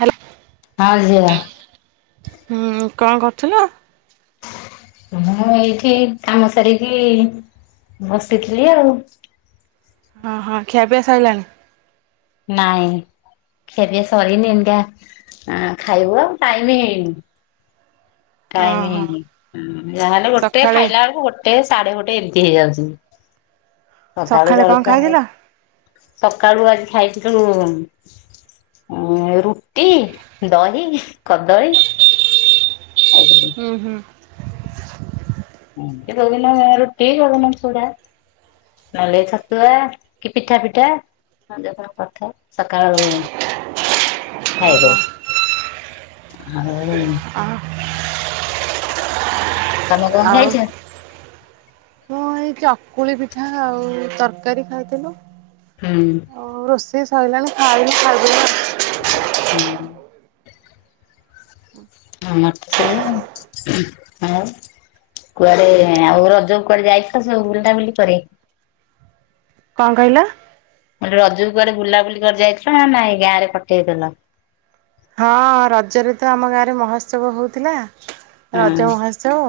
Hello [inaudible] ଆହା ଯିବା ହୁଁ କଣ କରୁଥିଲ। ମୁଁ ଏଇଠି କାମ ସାରିକି ବସିଥିଲି ଆଉ। ହଁ ହଁ ଖିଆପିୟା ସଇଲାଣି। ନାଇଁ ଖିଆପିୟା ସରିନି ଏହିନିକା ହେଁ ଖାଇବୁ ଆଉ ଟାଇମ ହେଇନି ଟାଇମ ଓହୋ ହେଇନି ହୁଁ ଯାହେଲେ ଗୋଟେ ସକାଳେ ଖାଇଲା ବେଳକୁ ଗୋଟେ। ସାଢେଗୋଟେ ଏମିତି ହେଇଯାଉଛି। ସକାଳୁ ସକାଳେ କଣ ଜଳଖିଆ ଖାଇଥିଲ? ସକାଳୁ ଆଜି ଖାଇିଥିଲୁ। ହୁଁ ରୁଟି ଦହି କଦଳୀ ଖାଇଥିଲି ହୁଁ ହୁଁ। କୋଉଦିନ ରୁଟି କୋଉଦିନ ଚୁଡା। ନହେଲେ ଛତୁଆ କି ପିଠା ପିଠା। ଯାହା କଣ କରୁଥା ସକାଳ ଖାଇଦଉ ଆଉ। ଆ ତମେ କଣ ଆଉ ଖାଇଛ? ମୁଁ ଏଇ ଚକ ଚକୁଳି ପିଠା ଆଉ ତରକାରୀ ଖାଇଥିଲୁ। ହୁଁ ସେ ସଇଲାଣି ଖାଇିନୁ ଖାଇଦବୁ। ହୁଁ ଆମର ସେଇଆ ଆ ଆଉ କୁଆଡେ ଆଉ ରଜ କୁଆଡେ ଯାଇଥିଲ ସବୁ ବୁଲାବୁଲି କରି। କଣ କହିଲ। ମୁଁ କହିଲି ରଜ କୁ କୁଆଡେ ବୁଲାବୁଲି କରି ଯାଇଥିଲ ନା ନାଇ ଗାଁ ରେ କଟେଇଦେଲ? ହଁ ରଜରେ ତ ଆମ ଗାଁ ରେ ମହୋତ୍ସବ ହଉଥିଲା। ହଁ ରଜ ମହାସ୍ଛୋବ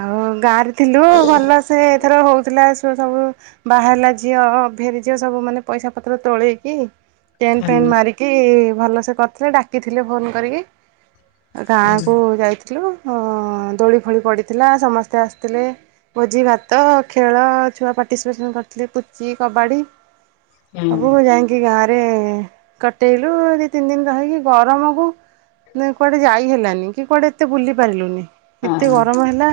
ଆଉ ଗାଁରେ ଥିଲୁ ଭଲ ସେ। ଏଥର ହଉଥିଲା ସ ସବୁ ବାହାରିଲା ଝିଅ ଫେରିଝିଅ ସବୁ ମାନେ ପଇସା ପତ୍ର ତୋଳେଇକି ଟେଣ୍ଟ ଫେଣ୍ଟ ହଁ ମାରିକି ଭଲସେ କରିଥିଲେ ଡାକିଥିଲେ ଫୋନ କରିକି ଗାଁ କୁ ଯାଇଥିଲ ଇଥିଲୁ ଦୋଳି ଫୋଳି ପଡ଼ିଥିଲା ସମସ୍ତେ ଆସିଥିଲେ ଭୋଜି ଭାତ ଖେଳ ଛୁଆ ପାର୍ଟିସିପେସନ୍ କରିଥିଲି ପୁଚି କବାଡ଼ି। ହଁ ଆବୁ ଯାଇକି ଗାଁରେ କଟେଇଲୁ ତିନି ଦିନ ରହିକି ଗରମକୁ କୁଆଡେ ଯାଇ ହେଲାନି କି କୁଆଡେ ଏତେ ବୁଲି ପାରିଲୁନି। କେତେ ହଁ। ଗରମ ହେଲା।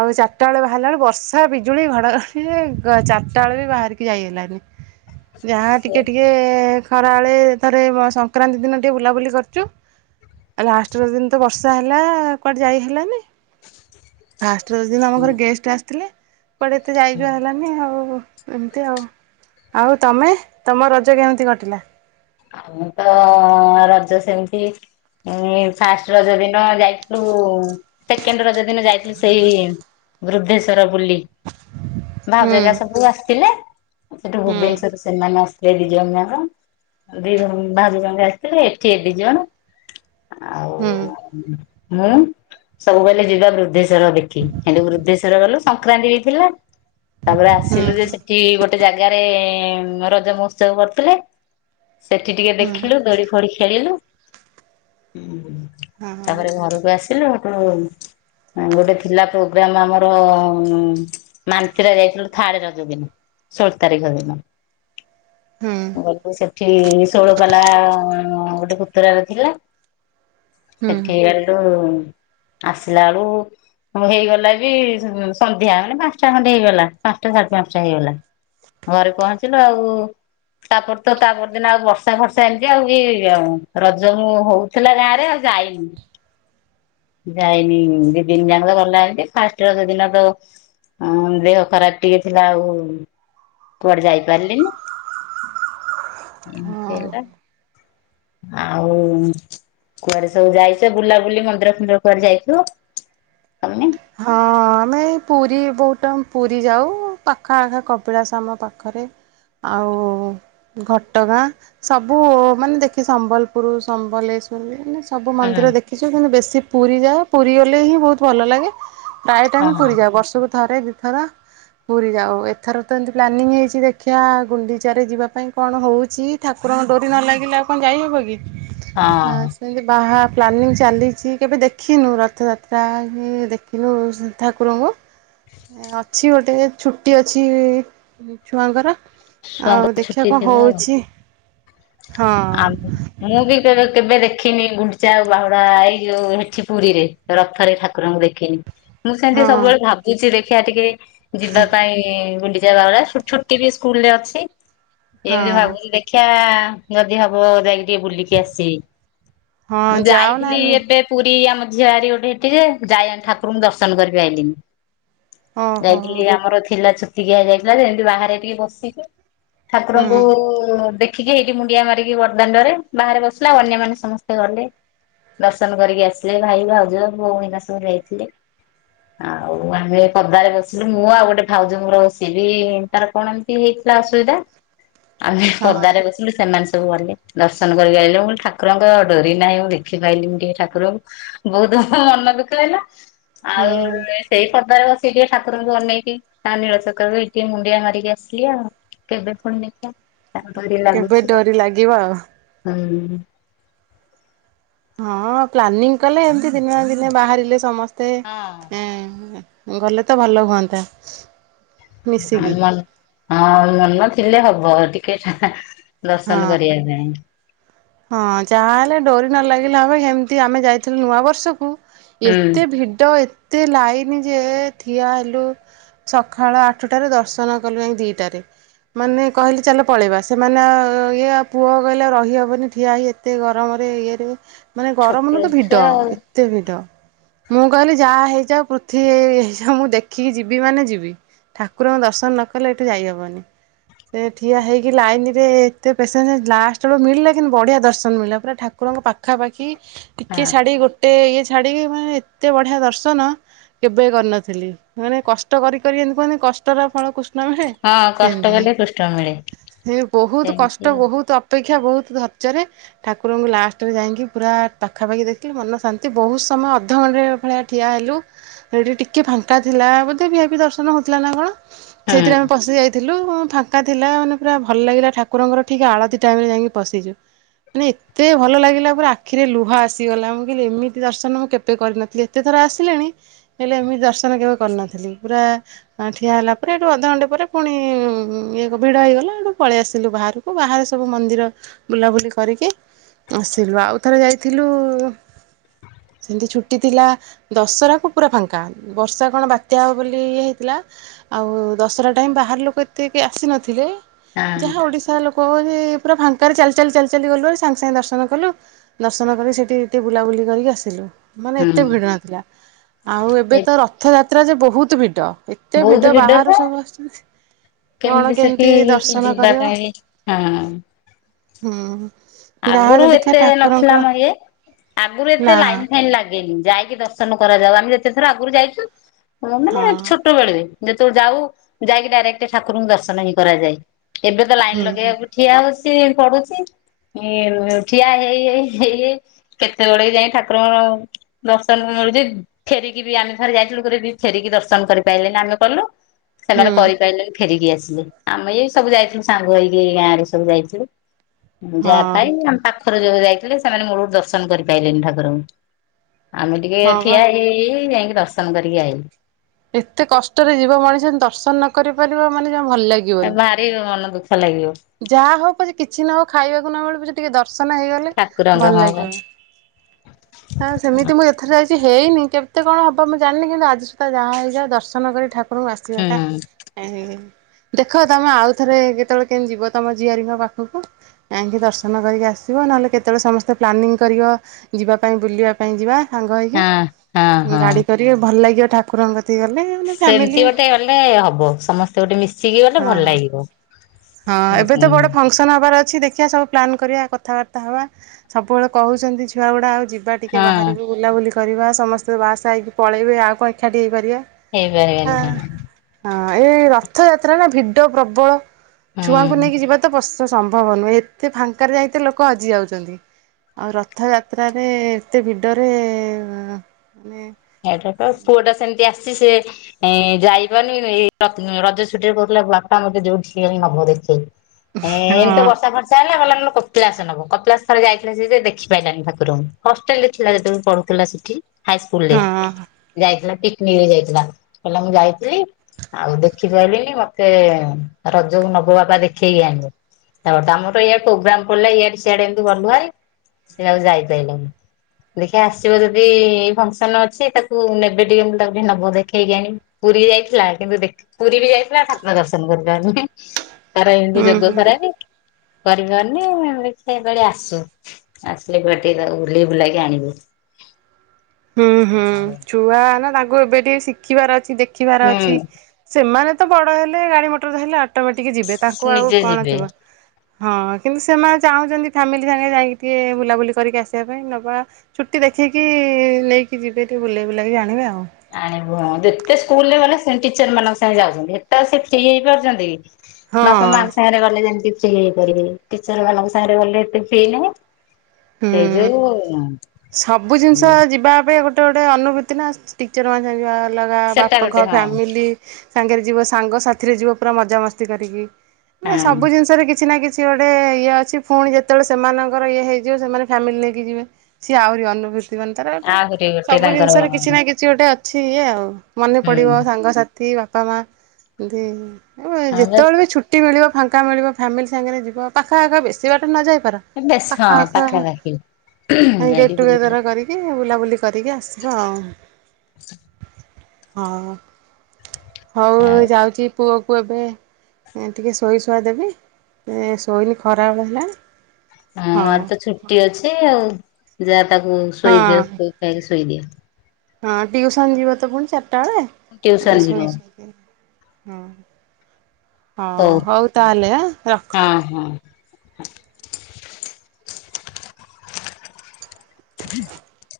ଆଉ ଚାରିଟା ବେଳେ ବାହାରିଲା ବେଳେ ବର୍ଷା ବିଜୁଳି ଘଡଘଡି ଚାରିଟା ବେଳେ ବି ବାହାରିକି ଯାଇ ହେଲାନି। ଯାହା ସେ ଟିକେ ଟିକେ ଖରାବେଳେ ଥରେ। ସଂକ୍ରାନ୍ତି ଦିନ ଟିକଏ ବୁଲାବୁଲି କରୁଛୁ। ଲାଷ୍ଟ ର ଦିନ ତ ବର୍ଷା ହେଲା କୁଆଡେ ଯାଇ ହେଲାନି ଫଷ୍ଟ ଦିନ ଆମ ହୁଁ ଘର ଗେଷ୍ଟ ଆସିଥିଲେ। କପଡେ ଏତେ ହୁଁ। ଯାଇଯିବା ହେଲାନି ଆଉ। ଏମତି ଆଉ ଆଉ ତମେ ତମ ରଜ କେମିତି କଟିଲା। ଆଉ ତ ରଜ ସେମିତି ଫାଷ୍ଟ ରଜ ଦିନ ଯାଇଥିଲୁ ସେକେଣ୍ଡ ରଜ ଦିନ ଯାଇଥିଲୁ ସେଇ। ବୃଦ୍ଧେଶ୍ଵର ବୁଲି ଭାଉଜାଗା ହୁଁ ସବୁ ଆସିଥିଲେ ସେଠୁ ହୁଁ ଭୁବନେଶ୍ଵର ସେମାନେ ଆସିଥିଲେ। ଏ ଦି ଜଣ ଯା ଦି ବାହାର ଜଣେ ଆସିଥିଲେ ଏଠି ଏ ଦି ଜଣ। ଆଉ ହୁଁ ମୁ ସବୁବେଳେ ଯିବା ବୃଦ୍ଧେଶ୍ଵର ଦେଖି କିନ୍ତୁ ବୃଦ୍ଧେଶ୍ୱଵର ଗଲ ସଂକ୍ରାନ୍ତି ବି ଥିଲା ତାପରେ ଆସିଲୁ ଯେ ସେଠି ଗୋଟେ ଜାଗାରେ ରଜ ମହୋତ୍ସବ କରୁଥିଲେ। ସେଠି ଟିକେ ହୁଁ ଦେଖିଲୁ ଦୋଡି ଫୋଡି ଖେଳିଲୁ। ହଁ ତାପରେ ଘରକୁ ଆସିଲୁ ଆପଣ। ଗୋଟେ ଥିଲା ପ୍ରୋଗ୍ରାମ ଆମର ମାନ୍ତିରେ ଯାଇଥିଲୁ ଥାଳି ର ଯ ଦିନ ଷୋହଳ ତାରିଖ ହେ ମ ହୁଁ। ସେଠି ଷୋଳପାଲା ଗୋଟେ ପୁତୁରାର ଥିଲା। ସେଠି ହେଇ ଗୁ ଆସିଲା ବେଳୁ। ଆ ହେଇଗଲା ବି ସନ୍ଧ୍ୟା ମାନେ ପାଞ୍ଚଟା ଖଣ୍ଡେ ହେଇଗଲା ପାଞ୍ଚଟା ସାଢେ ପାଞ୍ଚଟା ହେଇଗଲା। ଘରେ ପହଞ୍ଚିଲୁ ଆଉ ତାପରେ ତ ତାପରେ ଦିନ ଆଉ ବର୍ଷା ଫର୍ଷା ଏମିତି ଆଉ କି ରଜ ମୁ ହଉଥିଲା ଗାଁ ରେ ଆଉ ଯାଇନି। ଯାଇନି ଦି ଦିନ ଯାକ ତ ଗଲା ଏମିତି ଫାଷ୍ଟ ର ସେଦିନ ତ ହଁ ଦେହ ଖରାପ ଟିକେ ଥିଲା ଆଉ କୁଆଡେ ଯାଇପାରିଲିନି। ଏମ ହଁ ଖଲା। ଆଉ କୁଆରେ ସବୁ ଯାଇଛ ବୁଲାବୁଲି ମନ୍ଦିର ନ୍ଦ୍ର ଘ ଯାଇଥିଲୁ ହଁ ଆମେ ପୁରୀ ବହୁତ ଟମ ପୁରୀ ଯାଉ ପାଖା ଆଖା କବିଳାସ ଆମ ପାଖରେ ଆଉ ଘଟଗାଁ ସବୁ ମାନେ ଦେଖି ସମ୍ବଲପୁର ସମ୍ବଲ ମାନେ ସବୁ ହୁଁ ମନ୍ଦିର ଦେଖିଛୁ କିନ୍ତୁ ବେଶୀ ପୁରୀ ଯାଅ ପୁରୀ ଗଲେ ହିଁ ବହୁତ ଭଲ ଲାଗେ। ଟାଟ ଆମେ ହଁ ପୁରୀଯା ବର୍ଷକୁ ଥରେ ଦିଥର ପୁରୀ ଯାଉ ଏଥର ତ ଏମତି ପ୍ଲାନିଂ ହେଇଛି ଦେଖିବା ଗୁଣ୍ଡିଚ ଯିବା ପାଇଁ କଣ ହଉଛି ଠା ପୁରଣ ଡୋରି ନ ଲାଗିଲେ ଆପଣ ଯାଇହବ କି ଆ ହଁ। ସେମିତି ବାହା ପ୍ଲାନିଂ ଚାଲିଛି କେବେ ଦେଖିନୁ ରଥଯାତ୍ରା ଦେଖିନୁ ଠାକୁରଙ୍କୁ ଅଛି ଗୋଟେ ଛୁଟି ଅଛି ଛୁଆଙ୍କର ଛୁଆଙ୍କ ଆଉ ଦେଖିବା ଛୁଟି କଣ ହଉଛି? ହଁ ଆ ମୁଁ ବି କେବେ ଦେଖ? ଦେଖିନି ଗୁଣ୍ଡିଚାଉ ବାହୁଡା ଏଇ ଯୋଉ ମିଠି ପୁରୀରେ ରଥରେ ଠାକୁରଙ୍କୁ ଦେଖିନି ମୁଁ ସେମିତି ହଁ ସବୁବେଳେ ଭାବୁଛି ଦେଖିବା ଟିକେ ଯିବା ପାଇଁ ଗୁ ଜା ବାଉ ଛୁଟି ବି ସ୍କୁଲ ରେ ଅଛି ଏମିତି ହଁ ଭାବୁନି ଦେଖିବା [unintelligible] ଯଦି ହବ ଯାଇକି ଟିକେ ବୁଲିକି ଆସିବି ମୁଁ ହଁ ଯାଅ ଯାଇଥିଲି ନାନୀ ଏବେ ପୁରୀ ଆମ ଝିଆାରି ଗୋଟେ ଏଠିକ ଯାଇ ଠାକୁରଙ୍କୁ ଦର୍ଶନ କରିବି ଆଇଲିଣିି ଓହୋ ଯାଇଥିଲି ଆମର ଥିଲା ଛୁତିକିଆ ଯାଇଥିଲା ଯେମତି ବାହାରେ ଟିକେ ବସିକି ହୁଁ ଠାକୁରଙ୍କୁ ଦେଖିକି ମୁଣ୍ଡିଆ ମାରିକି ବରଦାଣ୍ଡରେ ବାହାରେ ବସିଲେ ଆଉ ଅନ୍ୟମାନେେ ସମସ୍ତେ ଗଲେ ଦର୍ଶନ କରିକି ଆସିଲେ ଭାଇ ଭାଉଜ ଭୋଉ ଭନା ସବୁ ଯାଇଥିଲି। ଆଉ ଆମେ କଦାରେ ବସିଲୁ ମୁଁ ଆଉ ଗୋଟେ ଭାଉଜ ମର ସିଏ ବି ତାର କଣ ଏମିତି ହେଇ। ଅସୁବିଧା ଆମେ ହଁ ପଦ ବ ସେମାନେ ସବୁ ଗଲେ ଦର୍ଶନ କରିକି ଆଣିଲେ ମୁଁ ଠାକୁରଙ୍କ ଡୋରି ନାହିଁ ମୁଁ ଦେଖିପାରଲିିି ଟିକେ ଠାର ବହୁତ ବ ମନ ଦୁଃଖ ହେଲା ଆଉ ହଁ ସେଇ ପର୍ଦ୍ଦାରେ ବ ସେ ଟିକେ ଠାକୁରଙ୍କୁ ଅନେଇକି ତା ନୀଳ ଚକା ଏଇ ଟିକେ ମୁଣ୍ଡିଆ ମାରିକି ଆସିଲି ଆଉ କେବେ ପୁଣି ନେଇ ତାରିିଲ [unintelligible] [inaudible] ଡରି ଲାଗିବ ଆଉ ହଁ ହଁ ପ୍ଲାନିଂ କଲେ ଏମତି ଦିନେ ଦିନେ ବାହାରିଲେ ହଁ। ସମସ୍ତେଁ ଗଲେ ତ ଭଲ ହୁଅନ୍ତା ମିଶିକି ହଁ ମନଥିଲେ ହବ ଟିକେ ଲସନ ହଁ କରଆ ଯାଇ ହଁ ଯାହା ହେଲେ ଡରି ନ ଲାଗିଲା ଭବେ ସେମିତି ଆମେ ଯାଇଥିଲୁ ନୂଆ ବର୍ଷକୁ ହୁଁ ଏତେ ଭିଡ ଏତେ ଲାଇନ ଯେ ଠିଆ ହେଲୁ ସକାଳ ଆଠଟାରେ ଦର୍ଶନ କଲେ ଆ ଦିଇଟାରେ ମାନେ କହିଲେ ଚାଲ ପଳେଇବା ସେମାନେ ଇଏ ପୁଅ କହିଲେ ରହିହବନି ଠିଆ ହ ଏତେ ଗରମରେ ଇଏରେ ମାନେ ଗରମ ଛୋଟ ନୁ ତ ଭିଡ ଛୁଆ ଆଉ। ଏତେ ଭିଡ ମୁଁ କହିଲି ଯାହା ହେଇଯ ପୃଥିବୀ ହେଇଯ ମୁଁ ଦେଖିକି ଯିବି ମାନେ ଯିବି ଠାକୁରଙ୍କ ଦର୍ଶନ ନ କଲେ ଏଇଠୁ ଯାଇହବନି ସେ ଠିଆ ହେଇକି ଲାଇନ ରେ ଏତେ ପେସେଣ୍ଟ ଲାଷ୍ଟ ବେଳୁ ମିଳିଲା ବଢିଆ ଦର୍ଶନ ମିଳା ପୁରା ଠାକୁରଙ୍କ ପାଖାପାଖି ଟିକେ ହଁ ଛଡି ଗୋଟେ ଇଏ ଛାଡିକି ମାନେ ଏତେ ବଢିଆ ଦର୍ଶନ କେବେ କରିନଥିଲି ମାନେ କଷ୍ଟ କରିିକ ଏମିତି କୁହନ୍ତିେ କଷ୍ଟର ଫଳକୁ ନ ହଁ କଷ୍ଟ ସେମିତି କଲେ କୃଷ୍ଣ ମିଳେ ସେ ବହୁତ ସେମିତି କଷ୍ଟ ହୁଁ ବହୁତ ଅପେକ୍ଷା ଶ ବହୁତ ପଚରେ ଠାକୁରଙ୍କୁ ଲାଷ୍ଟରେ ଯାଇକି ପୁରା ପାଖାପାଖି ଦେଖିଲି ମନ ଶାନ୍ତି ବହୁତ ସମୟ ଅଧଘଣ୍ଟେ ଳିଆ ଠିଆ ହେଲୁ ସେଠି ଟିକେ ଫାଙ୍କା ଥିଲା ବୋଧେ ବିି ବି ଦର୍ଶନ ହଉଥିଲା ନା କଣ ସେଇଥିରେ ଆମେ ପଶି ଯାଇ ଥିଲୁ ଫାଙ୍କା ଥିଲା ମାନେ ପୁରା ଭଲ ଲାଗିଲା ଠାକୁରଙ୍କର ିକଏ ଆଳତି ଟାଇମରେ ଯାଇକି ପଶିଛୁ ହ ମାନେ ଏତେ ଭଲ ଲାଗିଲା ପୁରା ଆଖିରେ ଲୁହା ଆସିଗଲା ମୁଁ କହିଲି ଏମିତି ଦର୍ଶନ ମୁଁ କେବେ କରିନଥିଲି ଏତେ ଥର ଆସି ଆସିଲେଣି ହେଲେ ଏମିତି ଦର୍ଶନ କେବେ କରିନଥିଲି ପୁରା ଠିଆ ହେଲା ପରେ ଏଠୁ ଅଧଘଣ୍ଟେ ପରେ ପୁଣି ଇଏ ଏକ ଭିଡ ହେଇଗଲା ଆଠୁ ପଳେଇ ଆସିଲୁ ବାହାରକୁ ବାହାରେ ସବୁ ମନ୍ଦିର ବୁଲାବୁଲି କରିକି ଆସିଲୁ ଆଉ ଥରେ ଯାଇଥିଲୁ ସେମିତି ଛୁଟି ଥିଲା ଦଶହରା କୁ ପୁରା ଫାଙ୍କା ବର୍ଷା କଣ ବାତ୍ୟା ହବ ବୋଲି ଇ ହେଇଥିଲା ଆଉ ଦଶହରା ଟାଇମ୍ ବାହାର ଲୋକ ଏତେ ଆସିନଥିଲେ ହଁ। ଯାହା ଓଡିଶା ଲୋକ ପୁରା ଭାଙ୍କ କରେ ଚାଲି ଚାଲି ଚାଲି ଚାଲି ଗଲୁ ଆ ସାଙ୍ଗେ ସାଙ୍ଗେ ଦର୍ଶନ କଲୁ ଦର୍ଶନ କରି ସେଇଠି ଟିକେ ବୁଲାବୁଲି କରିକି ଆସିଲୁ ମାନେ ଏତେ ହୁଁ। ଭିଡ ନଥିଲା ଆଉ ଏବେ ତ ରଥଯାତ୍ରା ଯେ ବହୁତ ଭିଡ ଏତେ ବହୁତ ଭିଡ଼ ଭିଡ ବାହାରୁ ତ ସବୁ ଆସିଛନ୍ତି କଣ ସେଠି କେମିତି କି ଦର୍ଶନ ଯିବା କରିବ ପାଇଁ ହଁ ହୁଁ ଯାହା ଆଗରୁ ଯଦି ଦେଖିବା ଏତେ ଠାକୁରଙ୍କ ନଥିଲା ମ ଇଏ ଆଗରୁ ଏତେ ନା ଲାଇନ ଫାଇନ୍ ଲାଗେନି ଯାଇ ଦର୍ଶନ କରାଯାଉ ଆମେ ଯେତେ ଥର ଆଗରୁ ଯାଇଛୁ ହଁ ଏମାନେ ଛୋଟ ବେଳେ ବି ଯେତେବେଳେ ଯାଉ ଯାଇକି ଡାଇରେକ୍ଟ ଠାକୁରଙ୍କୁ ଦର୍ଶନ ହିଁ କରାଯାଏ ଏବେ ତ ଲାଇନ ହୁଁ ଲଗେୟାକୁ ଠିଆ ହଉଛି ପଡୁଛି ଉଁ ଠିଆ ହେଇ ହେଇ ହେଇ କେତେ ବେଳେ ଯାଇ ଠାକୁରଙ୍କ ଦର୍ଶନ ଫେରିକି ବି ଆମେ ଥରେ ଯାଇଥିଲୁ ଥରେଦି ଫେରିକି ଦର୍ଶନ କରିପାଲିନି ଆମେ କଲୁ ସେମାନେ ହୁଁ କରିପାରିଲେନି ଫେରିକି ଆସି ଆମେ ଏ ସବୁ ଯାଇଥିଲୁ ସାଙ୍ଗୋ ହୋଇକି ଏ ଗାଁ ରେ ସବୁ ଯାଇଥିଲୁ ଯାଆ ହଁ ପାଇଁ ଆମ ପାଖ ଥରେ ଯୋଉ ଯାଇଥିଲେ ସେମାନେ ମୂଳରୁ ଦର୍ଶନ କରିପାରଲେନି ଠାକୁରଙ୍କୁ ଆମେ ଟିକେ ଏ ହଁ ବା। ଠିଆ ହେଇ ହେଇ ଯାଇକି ଦର୍ଶନ କରିକି ଆଇଲୁ ଏତେ କଷ୍ଟରେ ଯିବ ମଣିଷ କିନ୍ତୁ ଦର୍ଶନ ନ କରି ପାରିବ ମାନେ ଜମା ଭଲ ଏ ଲାଗିବନି। ଭାରି ମନ ଦୁଃ ଯାହା ହଉ ପଛେ କିଛି ନ ହଉ ଖାଇବାକୁ ନ ମିଳୁ ପଛେ ଟିକେ ଦର [unintelligible] ହେଇଗଲେ ଠାକୁରଙ୍କ ଭଲ ହଁ ବା ଲାଗିବନି। ହଁ ସେମିତି ମୁଁ ଏଥର ଯାଇଛି ହେଇନି କେବ ଏତେ କଣ ହବ ମୁଁ ଜାଣିନି କିନ୍ତୁ ଆଜି ସୁଦ୍ଧା ଯାହା ହେଇଯାଉ ଦର୍ଶନ କରି ଠାକୁରଙ୍କୁ ହୁଁ ଆସିବାଟା ହେ ହେ ହେ ଦେଖ ତମେ ଆଉ ଥରେ କେତେବେଳେ କେମିତି ଯିବ ତମ ଝିଆରୀଙ୍କ ପାଖକୁ। କାଇଁକି ଦର୍ଶନ କରିକି ଆସିବ ନହେଲେ କେତେବେଳେ ସମସ୍ତେ ପ୍ଲାନିଂ କରିବ ଯିବା ପାଇଁ ବୁଲିବା ପାଇଁ ଯିବା ସାଙ୍ଗ ହେଇକି ହଁ ହଁ ଉଁ ହଁ। ଗାଡି କରି ଭଲ ଲାଗିବ ଠାକୁରଙ୍କ କତିକି ଗଲେ ମାନେ ଫ୍ୟାମିଲି ସେମିତି ଗୋଟେ ଗଲେ ହବ ସମସ୍ତେ ଗୋଟେ ମିଶିକି ଗଲେ ହଁ ଭଲ ଲାଗିବ। ହଁ ଏବେ ତ ହୁଁ ବଡ ଫଙ୍କସନ ହବାର ଅଛି ଦେଖ ଦେଖିବା ସବୁ ପ୍ଲାନ୍ କରିବା କଥାବାର୍ତ୍ତା ହବା ସବୁବେଳେ କଉଛନ୍ତି ଛୁଆ ଗୁଡା ଆଉ ଯିବ ଯିବା ଟିକେ ହଁ ବାହାରୁକୁ ବୁଲାବୁଲି କରିବା ସମସ୍ତେ ବାହାସାହା ହେଇକି ପଳେଇବେ ଆଉ କଣ ଏକାଠି ହେଇପାରିବା। ହେଇପାରିବାନି ତାମେ। ହଁ ଏଇ ରଥଯାତ୍ରା ନା ଭିଡ ପ୍ରବଳ ଛୁଆଙ୍କୁ ହୁଁ। ନେଇକି ଯିବା ତ ପସ୍ ତ ସମ୍ଭବ ନୁହେ ଏତେ ଫାଙ୍କାରେ ଯାଇତ ଲୋକ ହଜି ଯାଉଛନ୍ତି ଆଉ ରଥଯାତ୍ରାରେ ଏତେ ଭିଡ଼ରେ ଏଟା ତ ପୁଅଟା ସେମିତି ଆସ ସି ସେ ଏଁ ଯାଇପରୁନି କିନ୍ତୁ ଏଇ ରଥ୍ ରଜ ଛୁଟିରେ କହୁଥିଲା ବାପା ମତେ ଯୋଉଠି ନବ ଦେଖେଇ। ଏଁ ଏମିତି ବର୍ଷା ହଁ ଫର୍ଷା ହେଲା କହିଲା କପିଳାସ ନବ କପିଳାସ ଥରେ ଯାଇଥିଲା ଯିଏ ସେ ଦେଖି ପାଇଲାନି ଠାକୁରଙ୍କୁ ହଷ୍ଟେଲ ରେ ଥିଲା ଯେତେବେଳେ ପଢୁଥିଲା ସେଠି। ହାଇ ସ୍କୁଲ୍ ରେ। ହଁ ଯାଇଥିଲା ପିକନିକ ଯାଇଥିଲା କହିଲା ମୁଁ ଯାଇଥିଲି ଆଉ ଦେଖିପାଇଲିନି ମତେ ରଜକୁ ନବ ବୋବା ଦେଖେଇ ଆଣିବ। ଓ ଆମର ଇଆଡା ପ୍ରୋଗ୍ରାମ ପଡିଲେ ଇଆଡେ ସିଆଡେ ଏମିତି ଗଲୁହାରି। ସେ ଆଉ ଯାଇପାଇଲେନି ଦେଖ୍ୟା ଆସିବ ଯଦି ଏଇ ଫଙ୍କସନ ସି ତାକୁ ନେବେ ଟିକେ ମୁଁ ତାକୁ ନବ ଦେଖେଇକି ଆଣି ପୁରୀ ଯାଇଥିଲା କିନ୍ତୁ ଦେଖ ପୁରୀ ବି ଯାଇଥିଲା ଠାକୁର ଦର୍ଶନ କରି ପାରିଲେ ନି ତାର ଏମିତି ହୁଁ ଯୋଗ ହୁଁ। ଖରାପେ। କରିବାନି ଦେଖିଆ ବେଳି ଆସୁ ଆସିଲେ କୁଆଡ଼େ ଟିଏ ତାକୁ ବୁଲେଇ ବୁଲାକି ଆଣିବି। [inaudible] ହୁଁ ହୁଁ ଛୁଆ ନା ତାଙ୍କୁ ଏବେ ଟିକେ ଶିଖିବାର ଅଛି ଦେଖ ଦେଖିବାର ହୁଁ ଅଛି ସେମାନେ ତ ବଡ ହେଲେ ଗାଡି ମଟର ଧାଇଲେ ଅଟମେଟିକି ଯିବେ ତାଙ୍କୁ ଆଉ ନିଜେ ଯିବେ। କଣଥିବ। ହଁ କିନ୍ତୁ ସେମାନେ ଚାହୁଁଛନ୍ତି ଫ୍ୟାମିଲି ସାଙ୍ଗେ ଯାଇକି ଟିକେ ବୁଲାବୁଲି କରିକି ଆସିବା ପାଇଁ ନବା ଛୁଟି ଦେଖିକି ନେଇକି ଯିବେ ଟିକେ ବୁଲେଇ ବୁଲାଇ ଆଣିବେ ଆଉ। ଆଣିବୁ ହଁ ଯେତେ ସ୍କୁଲରେ ଗଲେ ସେମ୍ ଟିଚର ମାନଙ୍କ ସାଙ୍ଗେ ଯାଉଛନ୍ତି ଏତେ ସେ ଫ୍ରି ହେଇ ପାରୁଛନ୍ତି କି। ହଁ। ବାପ ମାଆଙ୍କ ସାଙ୍ଗରେ ଗଲେ ଯେମତି ସେ ହେଇପାରିବେ ଟିଚର ମାନଙ୍କୁ ସାଙ୍ଗରେ ଗଲେ ଏତେ ଫ୍ରି ନାହିଁ। ହୁଁ ସବୁ ଜିନିଷ ଯିବା ପାଇଁ ଗୋଟେ ଗୋଟ ଗୋଟେ ଅନୁଭୂତି ନା ଟିଚର ମାନେ ଯିବା ଆଲଗା ସେଟା ବାପା ଗୋଟେ ଘର ହଁ ଫ୍ୟାମିଲି ସାଙ୍ଗରେ ଯିବ ସାଙ୍ଗ ସାଥିରେ ଯିବ ପୁରା ମଜାମସ୍ତି କରିକି ହଁ। ସବୁ ଜିନିଷରେ କିଛି ନା କିଛି କିଛି ଗୋଟେ ଇଏ ଅଛି ପୁଣି ଯେତେବେଳେ ସେମାନଙ୍କର ଇଏ ହେଇ ଯିବ ସେମାନେ ଫ୍ୟାମିଲି ନେଇକି ଯିବେ ସିଏ ଆହୁରି ଅନୁଭୂ ଜୀବନ ତାର ଗୋଟେ ଆହୁରି ଗୋଟେ ସବୁ ତାଙ୍କର ଜିନିଷରେ କିଛି ନା କିଛି ଗୋଟେ ଅଛି ଇଏ ଆଉ ମନେ ହୁଁ ପଡିବ ସାଙ୍ଗସାଥି ବାପା ମା ଏ ହଁ ବାସ୍ ଯେତେବେଳେ ବି ଛୁଟି ମିଳିବ ଫାଙ୍କା ମିଳିବ ଫ୍ୟାମିଲି ସାଙ୍ଗରେ ଯିବ ପାଖାଆଖ ବେଶିବାଟ ନ ଯାଇ ବେଶ ହଁ ପାଖ ରହିକି। ଗେଟ୍ ଟୁଗେଦର କରିକି ବୁଲାବୁଲି କରିକି ଆସିବ ଆଉ। [inaudible] ହଁ। ହଉ ହଉ ଯାଉଛି ପୁଅ କୁ ଏବେ ଏଁ ଟିକେ ଶୋଇ ଶୁଆ ଦେବି ଏଁ ଶୋଇନି ଖରାବେଳ ହେଲାଣି। ହଁ ହଉ। ଆଜି ତ ଛୁଟି ଅଛି ଆଉ ଯା ତାକୁ ହଁ ଶୋଇଦିଅ ଗୋଟାଏ ଶୋଇ ଦିଅ। ହଁ ଟିଉସନ୍ ଯିବ ତ ପୁଣି ଚାରିଟା ବେଳେ ତାକୁ ଟିକେ ଟିଉସନ ଯିବ ଶୋଇଦିଏ। ହୁଁ ହଉ ହଉ ତାହେଲେ ଆଁ ହଁ ରଖ। [unintelligible] [unintelligible]